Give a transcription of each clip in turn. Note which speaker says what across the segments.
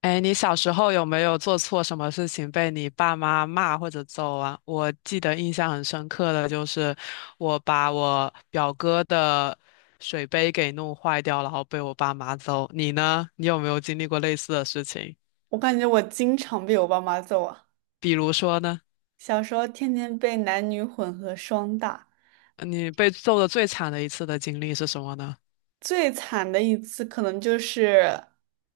Speaker 1: 哎，你小时候有没有做错什么事情被你爸妈骂或者揍啊？我记得印象很深刻的就是我把我表哥的水杯给弄坏掉，然后被我爸妈揍。你呢？你有没有经历过类似的事情？
Speaker 2: 我感觉我经常被我爸妈揍啊，
Speaker 1: 比如说呢，
Speaker 2: 小时候天天被男女混合双打，
Speaker 1: 你被揍的最惨的一次的经历是什么呢？
Speaker 2: 最惨的一次可能就是，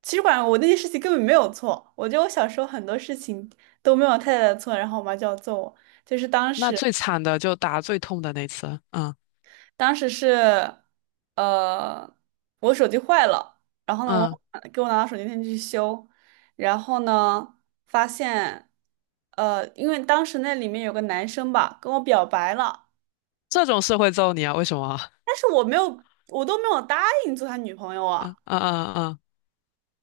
Speaker 2: 其实管我那件事情根本没有错，我觉得我小时候很多事情都没有太大的错，然后我妈就要揍我，就是当
Speaker 1: 那
Speaker 2: 时
Speaker 1: 最惨的就打最痛的那次。嗯
Speaker 2: 当时是，呃，我手机坏了，然后呢，
Speaker 1: 嗯，
Speaker 2: 我给我拿到手机店去修，然后呢，发现，因为当时那里面有个男生吧，跟我表白了。
Speaker 1: 这种事会揍你啊？为什么啊？
Speaker 2: 但是我没有，我都没有答应做他女朋友
Speaker 1: 嗯
Speaker 2: 啊。
Speaker 1: 嗯嗯嗯。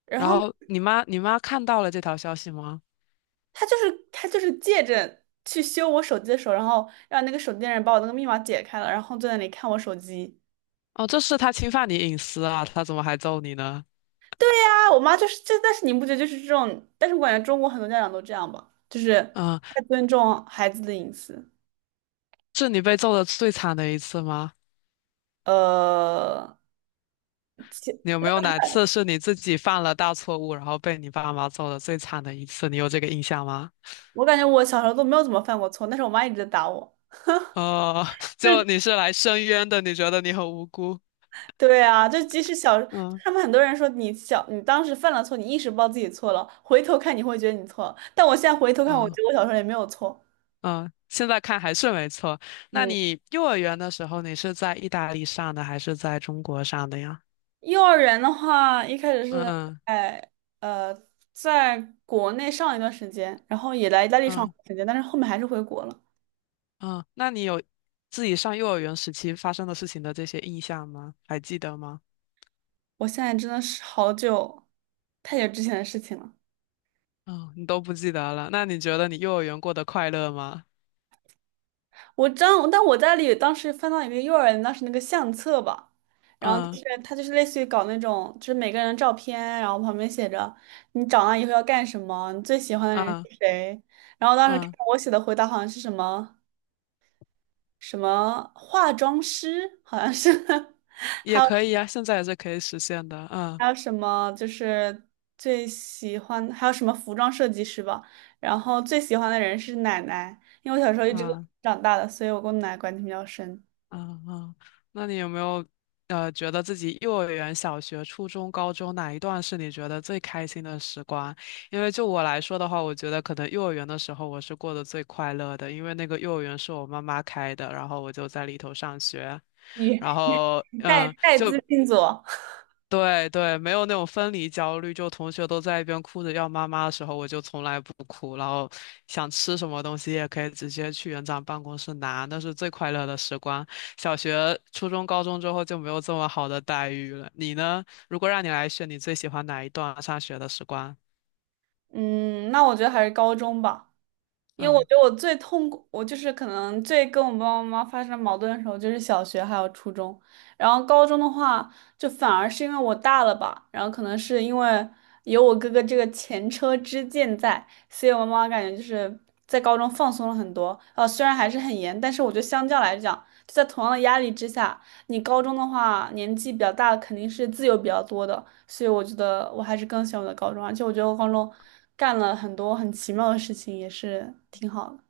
Speaker 2: 然
Speaker 1: 然
Speaker 2: 后
Speaker 1: 后你妈看到了这条消息吗？
Speaker 2: 他就是借着去修我手机的时候，然后让那个手机店人把我那个密码解开了，然后坐在那里看我手机。
Speaker 1: 哦，这是他侵犯你隐私啊，他怎么还揍你呢？
Speaker 2: 啊，我妈就是这，但是你不觉得就是这种？但是我感觉中国很多家长都这样吧，就是
Speaker 1: 嗯，
Speaker 2: 太尊重孩子的隐私。
Speaker 1: 是你被揍的最惨的一次吗？
Speaker 2: 呃，
Speaker 1: 你有
Speaker 2: 其
Speaker 1: 没有哪次是你自己犯了大错误，然后被你爸妈揍的最惨的一次？你有这个印象吗？
Speaker 2: 我感觉我小时候都没有怎么犯过错，但是我妈一直在打我。
Speaker 1: 哦，
Speaker 2: 就
Speaker 1: 就
Speaker 2: 是
Speaker 1: 你是来申冤的，你觉得你很无辜？
Speaker 2: 对啊，就即使小，
Speaker 1: 嗯
Speaker 2: 他们很多人说你小，你当时犯了错，你意识不到自己错了，回头看你会觉得你错了。但我现在回头看，我
Speaker 1: 嗯
Speaker 2: 觉得我小时候也没有错。
Speaker 1: 嗯，现在看还是没错。那
Speaker 2: 嗯，
Speaker 1: 你幼儿园的时候，你是在意大利上的还是在中国上的呀？
Speaker 2: 幼儿园的话，一开始是
Speaker 1: 嗯嗯
Speaker 2: 在呃，在国内上了一段时间，然后也来意大利上了
Speaker 1: 嗯
Speaker 2: 一段时间，但是后面还是回国了。
Speaker 1: 嗯，那你有自己上幼儿园时期发生的事情的这些印象吗？还记得吗？
Speaker 2: 我现在真的是好久，太久之前的事情了。
Speaker 1: 嗯，你都不记得了。那你觉得你幼儿园过得快乐吗？
Speaker 2: 我知道，但我家里当时翻到一个幼儿园当时那个相册吧，然后就
Speaker 1: 嗯
Speaker 2: 是它就是类似于搞那种，就是每个人的照片，然后旁边写着你长大以后要干什么，你最喜欢的人
Speaker 1: 嗯
Speaker 2: 是谁。然后当时看
Speaker 1: 嗯，
Speaker 2: 我写的回答好像是什么什么化妆师，好像是，还
Speaker 1: 也
Speaker 2: 有
Speaker 1: 可以呀，现在也是可以实现的。嗯
Speaker 2: 还有什么就是最喜欢，还有什么服装设计师吧。然后最喜欢的人是奶奶，因为我小时候一直跟我奶
Speaker 1: 嗯
Speaker 2: 奶长大的，所以我跟我奶奶关系比较深。
Speaker 1: 嗯嗯，那你有没有觉得自己幼儿园、小学、初中、高中哪一段是你觉得最开心的时光？因为就我来说的话，我觉得可能幼儿园的时候我是过得最快乐的，因为那个幼儿园是我妈妈开的，然后我就在里头上学。
Speaker 2: 你？
Speaker 1: 然后
Speaker 2: 带
Speaker 1: 嗯，
Speaker 2: 带
Speaker 1: 就
Speaker 2: 资进组，
Speaker 1: 对对，没有那种分离焦虑，就同学都在一边哭着要妈妈的时候，我就从来不哭，然后想吃什么东西也可以直接去园长办公室拿，那是最快乐的时光。小学、初中、高中之后就没有这么好的待遇了。你呢？如果让你来选，你最喜欢哪一段上学的时光？
Speaker 2: 嗯，那我觉得还是高中吧，因为我
Speaker 1: 嗯。
Speaker 2: 觉得我最痛苦，我就是可能最跟我爸爸妈妈发生矛盾的时候，就是小学还有初中，然后高中的话，就反而是因为我大了吧，然后可能是因为有我哥哥这个前车之鉴在，所以我妈妈感觉就是在高中放松了很多，虽然还是很严，但是我觉得相较来讲。就在同样的压力之下，你高中的话年纪比较大，肯定是自由比较多的，所以我觉得我还是更喜欢我的高中，而且我觉得我高中干了很多很奇妙的事情，也是挺好的。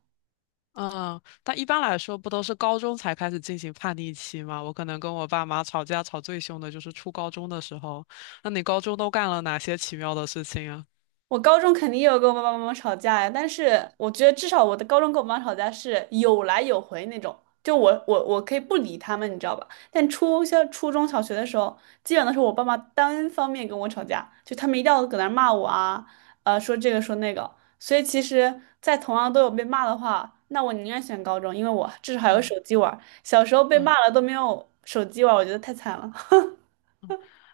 Speaker 1: 嗯，但一般来说，不都是高中才开始进行叛逆期吗？我可能跟我爸妈吵架吵最凶的就是初高中的时候。那你高中都干了哪些奇妙的事情啊？
Speaker 2: 我高中肯定也有跟我爸爸妈妈吵架呀，但是我觉得至少我的高中跟我妈吵架是有来有回那种，就我可以不理他们，你知道吧？但初小初中小学的时候，基本都是我爸妈单方面跟我吵架，就他们一定要搁那儿骂我啊，说这个说那个。所以其实，在同样都有被骂的话，那我宁愿选高中，因为我至少还有
Speaker 1: 嗯
Speaker 2: 手机玩儿小时候被骂
Speaker 1: 嗯，
Speaker 2: 了都没有手机玩儿我觉得太惨了。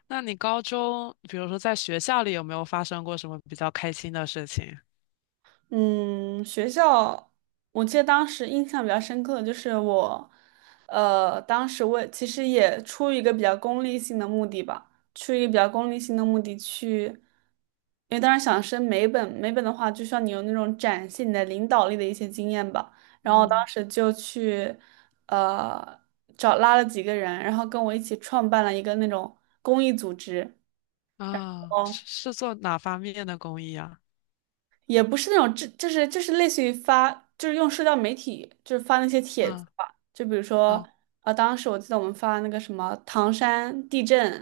Speaker 1: 那你高中，比如说在学校里有没有发生过什么比较开心的事情？
Speaker 2: 嗯，学校，我记得当时印象比较深刻的就是我，当时我也其实也出于一个比较功利性的目的吧，出于一个比较功利性的目的去，因为当时想升美本，美本的话就需要你有那种展现你的领导力的一些经验吧，然后我
Speaker 1: 嗯
Speaker 2: 当时就去，呃，找拉了几个人，然后跟我一起创办了一个那种公益组织。
Speaker 1: 啊，是做哪方面的公益啊？
Speaker 2: 也不是那种，这就是就是类似于发，就是用社交媒体，就是发那些帖子
Speaker 1: 嗯
Speaker 2: 吧。就比如说，
Speaker 1: 嗯
Speaker 2: 啊，当时我记得我们发那个什么唐山地震，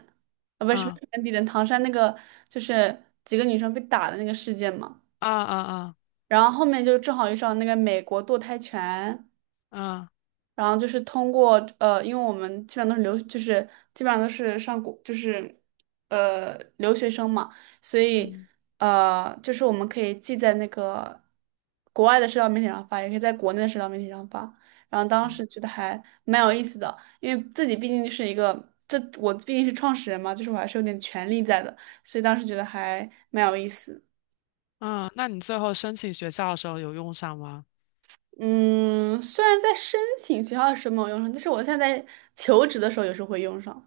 Speaker 2: 啊，不是什么唐
Speaker 1: 嗯
Speaker 2: 山地震，唐山那个就是几个女生被打的那个事件嘛。
Speaker 1: 啊啊啊
Speaker 2: 然后后面就正好遇上那个美国堕胎权，
Speaker 1: 啊
Speaker 2: 然后就是通过，因为我们基本上都是留，就是基本上都是上国，就是留学生嘛，所以
Speaker 1: 嗯
Speaker 2: 就是我们可以既在那个国外的社交媒体上发，也可以在国内的社交媒体上发。然后当时觉得还蛮有意思的，因为自己毕竟是一个，这我毕竟是创始人嘛，就是我还是有点权利在的，所以当时觉得还蛮有意思。
Speaker 1: 嗯，那你最后申请学校的时候有用上吗？
Speaker 2: 嗯，虽然在申请学校的时候没有用上，但是我现在在求职的时候有时候会用上。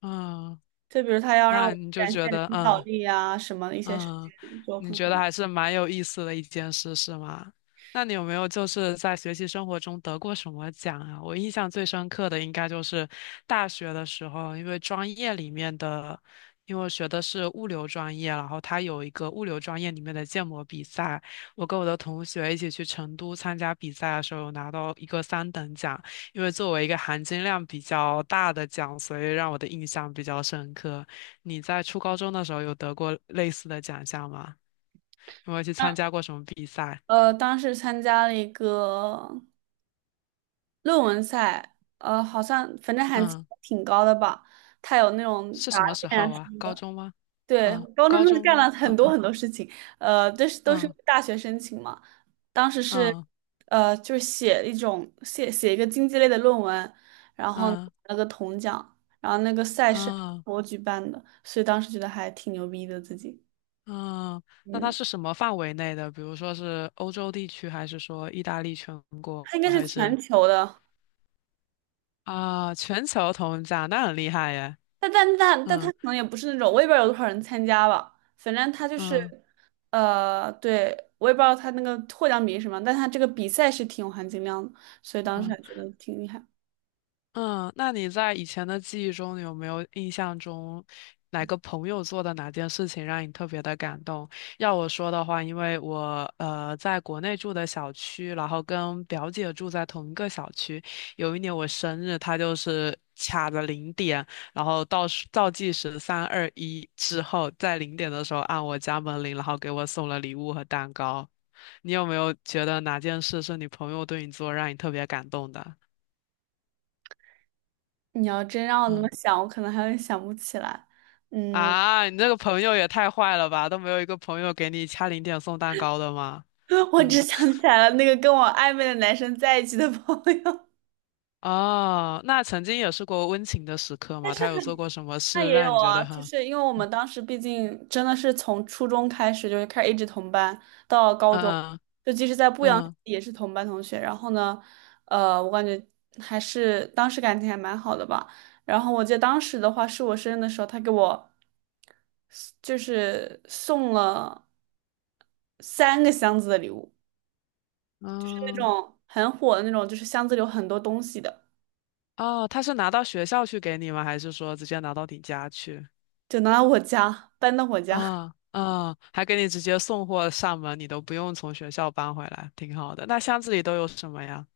Speaker 1: 嗯，
Speaker 2: 就比如他要让
Speaker 1: 那
Speaker 2: 我
Speaker 1: 你就
Speaker 2: 展
Speaker 1: 觉
Speaker 2: 现
Speaker 1: 得
Speaker 2: 领导
Speaker 1: 嗯。
Speaker 2: 力啊，什么的一些事
Speaker 1: 嗯，
Speaker 2: 情，就
Speaker 1: 你
Speaker 2: 可能
Speaker 1: 觉得还是蛮有意思的一件事，是吗？那你有没有就是在学习生活中得过什么奖啊？我印象最深刻的应该就是大学的时候，因为专业里面的，因为我学的是物流专业，然后它有一个物流专业里面的建模比赛，我跟我的同学一起去成都参加比赛的时候，有拿到一个三等奖，因为作为一个含金量比较大的奖，所以让我的印象比较深刻。你在初高中的时候有得过类似的奖项吗？有没有去参
Speaker 2: 当
Speaker 1: 加过什么比赛？
Speaker 2: 当时参加了一个论文赛，好像反正还
Speaker 1: 嗯，
Speaker 2: 挺高的吧。他有那种
Speaker 1: 是
Speaker 2: 答
Speaker 1: 什么时
Speaker 2: 辩啊
Speaker 1: 候
Speaker 2: 什
Speaker 1: 啊？
Speaker 2: 么
Speaker 1: 高
Speaker 2: 的，
Speaker 1: 中吗？
Speaker 2: 对，
Speaker 1: 嗯，
Speaker 2: 高中
Speaker 1: 高
Speaker 2: 真的
Speaker 1: 中
Speaker 2: 干
Speaker 1: 吗？
Speaker 2: 了很多
Speaker 1: 嗯
Speaker 2: 很多事情，都是都是
Speaker 1: 嗯
Speaker 2: 大学申请嘛。当时是
Speaker 1: 嗯
Speaker 2: 就是写一种写写一个经济类的论文，然后拿
Speaker 1: 嗯
Speaker 2: 了个铜奖，然后那个赛事
Speaker 1: 嗯
Speaker 2: 我举办的，所以当时觉得还挺牛逼的自己。
Speaker 1: 嗯。那它
Speaker 2: 嗯，
Speaker 1: 是什么范围内的？比如说是欧洲地区，还是说意大利全国，
Speaker 2: 它应该是
Speaker 1: 还是
Speaker 2: 全球的，
Speaker 1: 啊全球同奖？那很厉害耶。
Speaker 2: 但但但但它
Speaker 1: 嗯，
Speaker 2: 可能也不是那种，我也不知道有多少人参加吧。反正它就是，
Speaker 1: 嗯
Speaker 2: 对，我也不知道它那个获奖比例是什么，但它这个比赛是挺有含金量的，所以当时
Speaker 1: 嗯
Speaker 2: 还觉得挺厉害。
Speaker 1: 嗯，那你在以前的记忆中，你有没有印象中哪个朋友做的哪件事情让你特别的感动？要我说的话，因为我在国内住的小区，然后跟表姐住在同一个小区。有一年我生日，她就是卡着零点，然后倒数倒计时三二一之后，在零点的时候按我家门铃，然后给我送了礼物和蛋糕。你有没有觉得哪件事是你朋友对你做让你特别感动的？
Speaker 2: 你要真让我那么
Speaker 1: 嗯。
Speaker 2: 想，我可能还会想不起来。嗯，
Speaker 1: 啊，你这个朋友也太坏了吧，都没有一个朋友给你掐零点送蛋糕的吗？
Speaker 2: 我只
Speaker 1: 嗯，
Speaker 2: 想起来了那个跟我暧昧的男生在一起的朋友。
Speaker 1: 哦，那曾经也是过温情的时刻
Speaker 2: 但
Speaker 1: 吗？
Speaker 2: 是。
Speaker 1: 他有做过什么
Speaker 2: 那
Speaker 1: 事
Speaker 2: 也有
Speaker 1: 让你觉
Speaker 2: 啊，
Speaker 1: 得
Speaker 2: 就
Speaker 1: 很，
Speaker 2: 是因为我
Speaker 1: 嗯
Speaker 2: 们当时毕竟真的是从初中开始，就是开始一直同班到高中，
Speaker 1: 嗯
Speaker 2: 就即使在不阳
Speaker 1: 嗯
Speaker 2: 也是同班同学。然后呢，我感觉还是当时感情还蛮好的吧。然后我记得当时的话是我生日的时候，他给我就是送了三个箱子的礼物，就是那
Speaker 1: 嗯，
Speaker 2: 种很火的那种，就是箱子里有很多东西的，
Speaker 1: 哦，他是拿到学校去给你吗？还是说直接拿到你家去？
Speaker 2: 就拿到我家，搬到我家。
Speaker 1: 啊啊，还给你直接送货上门，你都不用从学校搬回来，挺好的。那箱子里都有什么呀？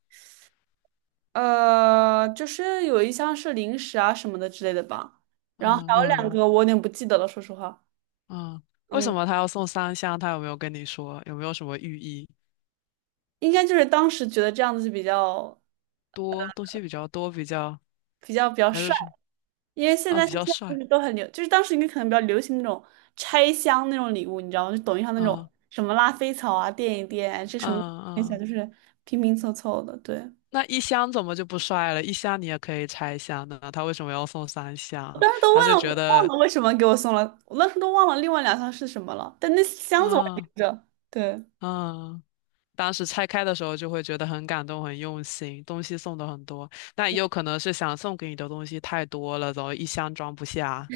Speaker 2: 就是有一箱是零食啊什么的之类的吧，然后
Speaker 1: 嗯
Speaker 2: 还有两
Speaker 1: 嗯
Speaker 2: 个我有点不记得了，说实话，
Speaker 1: 嗯，为什
Speaker 2: 嗯，
Speaker 1: 么他要送三箱？他有没有跟你说？有没有什么寓意？
Speaker 2: 应该就是当时觉得这样子就比较
Speaker 1: 多，东西比较多，比较
Speaker 2: 比较
Speaker 1: 还是
Speaker 2: 帅，
Speaker 1: 说
Speaker 2: 因为现
Speaker 1: 啊
Speaker 2: 在
Speaker 1: 比
Speaker 2: 现
Speaker 1: 较
Speaker 2: 在不
Speaker 1: 帅
Speaker 2: 是都很流，就是当时应该可能比较流行那种拆箱那种礼物，你知道吗？就抖音上那
Speaker 1: 啊
Speaker 2: 种什么拉菲草啊，垫一垫，这什么
Speaker 1: 嗯
Speaker 2: 一下
Speaker 1: 嗯，
Speaker 2: 就是拼拼凑凑的，对。
Speaker 1: 那一箱怎么就不帅了？一箱你也可以拆一箱的，他为什么要送三
Speaker 2: 我
Speaker 1: 箱？
Speaker 2: 当时都
Speaker 1: 他是
Speaker 2: 忘了，
Speaker 1: 觉
Speaker 2: 忘
Speaker 1: 得
Speaker 2: 了为什么给我送了，我当时都忘了另外两箱是什么了，但那箱子我还
Speaker 1: 啊
Speaker 2: 留着。对，
Speaker 1: 嗯，当时拆开的时候就会觉得很感动、很用心，东西送的很多，但也有可能是想送给你的东西太多了，然后一箱装不下。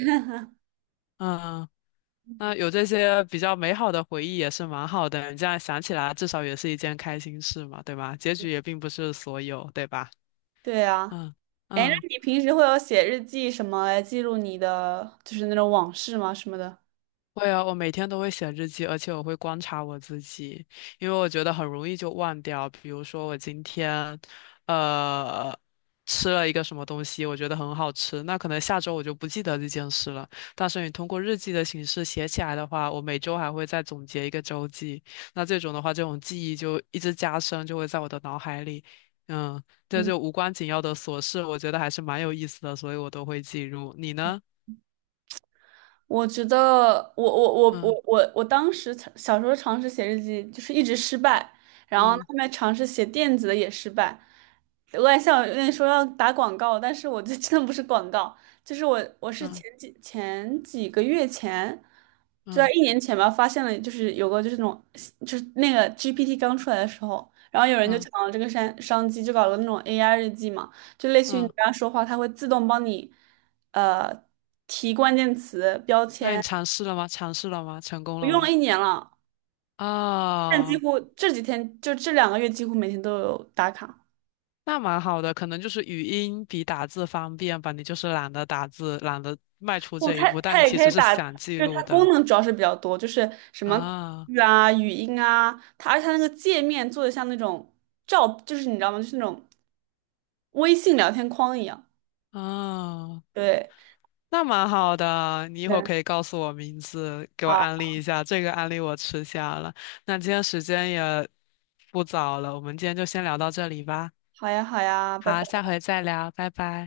Speaker 1: 嗯，那有这些比较美好的回忆也是蛮好的，你这样想起来，至少也是一件开心事嘛，对吧？结局也并不是所有，对吧？
Speaker 2: 对啊。
Speaker 1: 嗯
Speaker 2: 哎，那
Speaker 1: 嗯，
Speaker 2: 你平时会有写日记什么来记录你的，就是那种往事吗？什么的？
Speaker 1: 会啊，我每天都会写日记，而且我会观察我自己，因为我觉得很容易就忘掉。比如说我今天，呃，吃了一个什么东西，我觉得很好吃，那可能下周我就不记得这件事了。但是你通过日记的形式写起来的话，我每周还会再总结一个周记，那这种的话，这种记忆就一直加深，就会在我的脑海里。嗯，这就无关紧要的琐事，我觉得还是蛮有意思的，所以我都会记录。你呢？
Speaker 2: 我觉得我我我
Speaker 1: 嗯
Speaker 2: 我我我当时尝小时候尝试写日记，就是一直失败，然后
Speaker 1: 嗯。
Speaker 2: 后面尝试写电子的也失败。我也想有点说要打广告，但是我这 真的不是广告，就是我是
Speaker 1: 嗯
Speaker 2: 前几前几个月前，就在
Speaker 1: 嗯
Speaker 2: 一年前吧，发现了就是有个就是那种就是那个 GPT 刚出来的时候，然后有人就
Speaker 1: 嗯
Speaker 2: 抢了这个商商机，就搞了那种 AI 日记嘛，就类似于你
Speaker 1: 嗯，
Speaker 2: 跟他说话，它会自动帮你。呃提关键词标
Speaker 1: 那你
Speaker 2: 签，
Speaker 1: 尝试了吗？尝试了吗？成功
Speaker 2: 我
Speaker 1: 了
Speaker 2: 用了
Speaker 1: 吗？
Speaker 2: 一年了，但几
Speaker 1: 哦，
Speaker 2: 乎这几天就这两个月几乎每天都有打卡。
Speaker 1: 那蛮好的，可能就是语音比打字方便吧。你就是懒得打字，懒得迈出
Speaker 2: 哦，
Speaker 1: 这一
Speaker 2: 它
Speaker 1: 步，但
Speaker 2: 它
Speaker 1: 你
Speaker 2: 也
Speaker 1: 其
Speaker 2: 可
Speaker 1: 实
Speaker 2: 以
Speaker 1: 是
Speaker 2: 打，
Speaker 1: 想记
Speaker 2: 就是
Speaker 1: 录
Speaker 2: 它
Speaker 1: 的
Speaker 2: 功能主要是比较多，就是什么口
Speaker 1: 啊
Speaker 2: 语啊、语音啊，它而且它那个界面做的像那种照，就是你知道吗？就是那种微信聊天框一样。
Speaker 1: 啊，
Speaker 2: 对
Speaker 1: 那蛮好的。你一会儿
Speaker 2: 对，
Speaker 1: 可以告诉我名字，给我
Speaker 2: 好，
Speaker 1: 安利一下。这个安利我吃下了。那今天时间也不早了，我们今天就先聊到这里吧。
Speaker 2: 好呀，好呀，拜
Speaker 1: 好，下
Speaker 2: 拜。
Speaker 1: 回再聊，拜拜。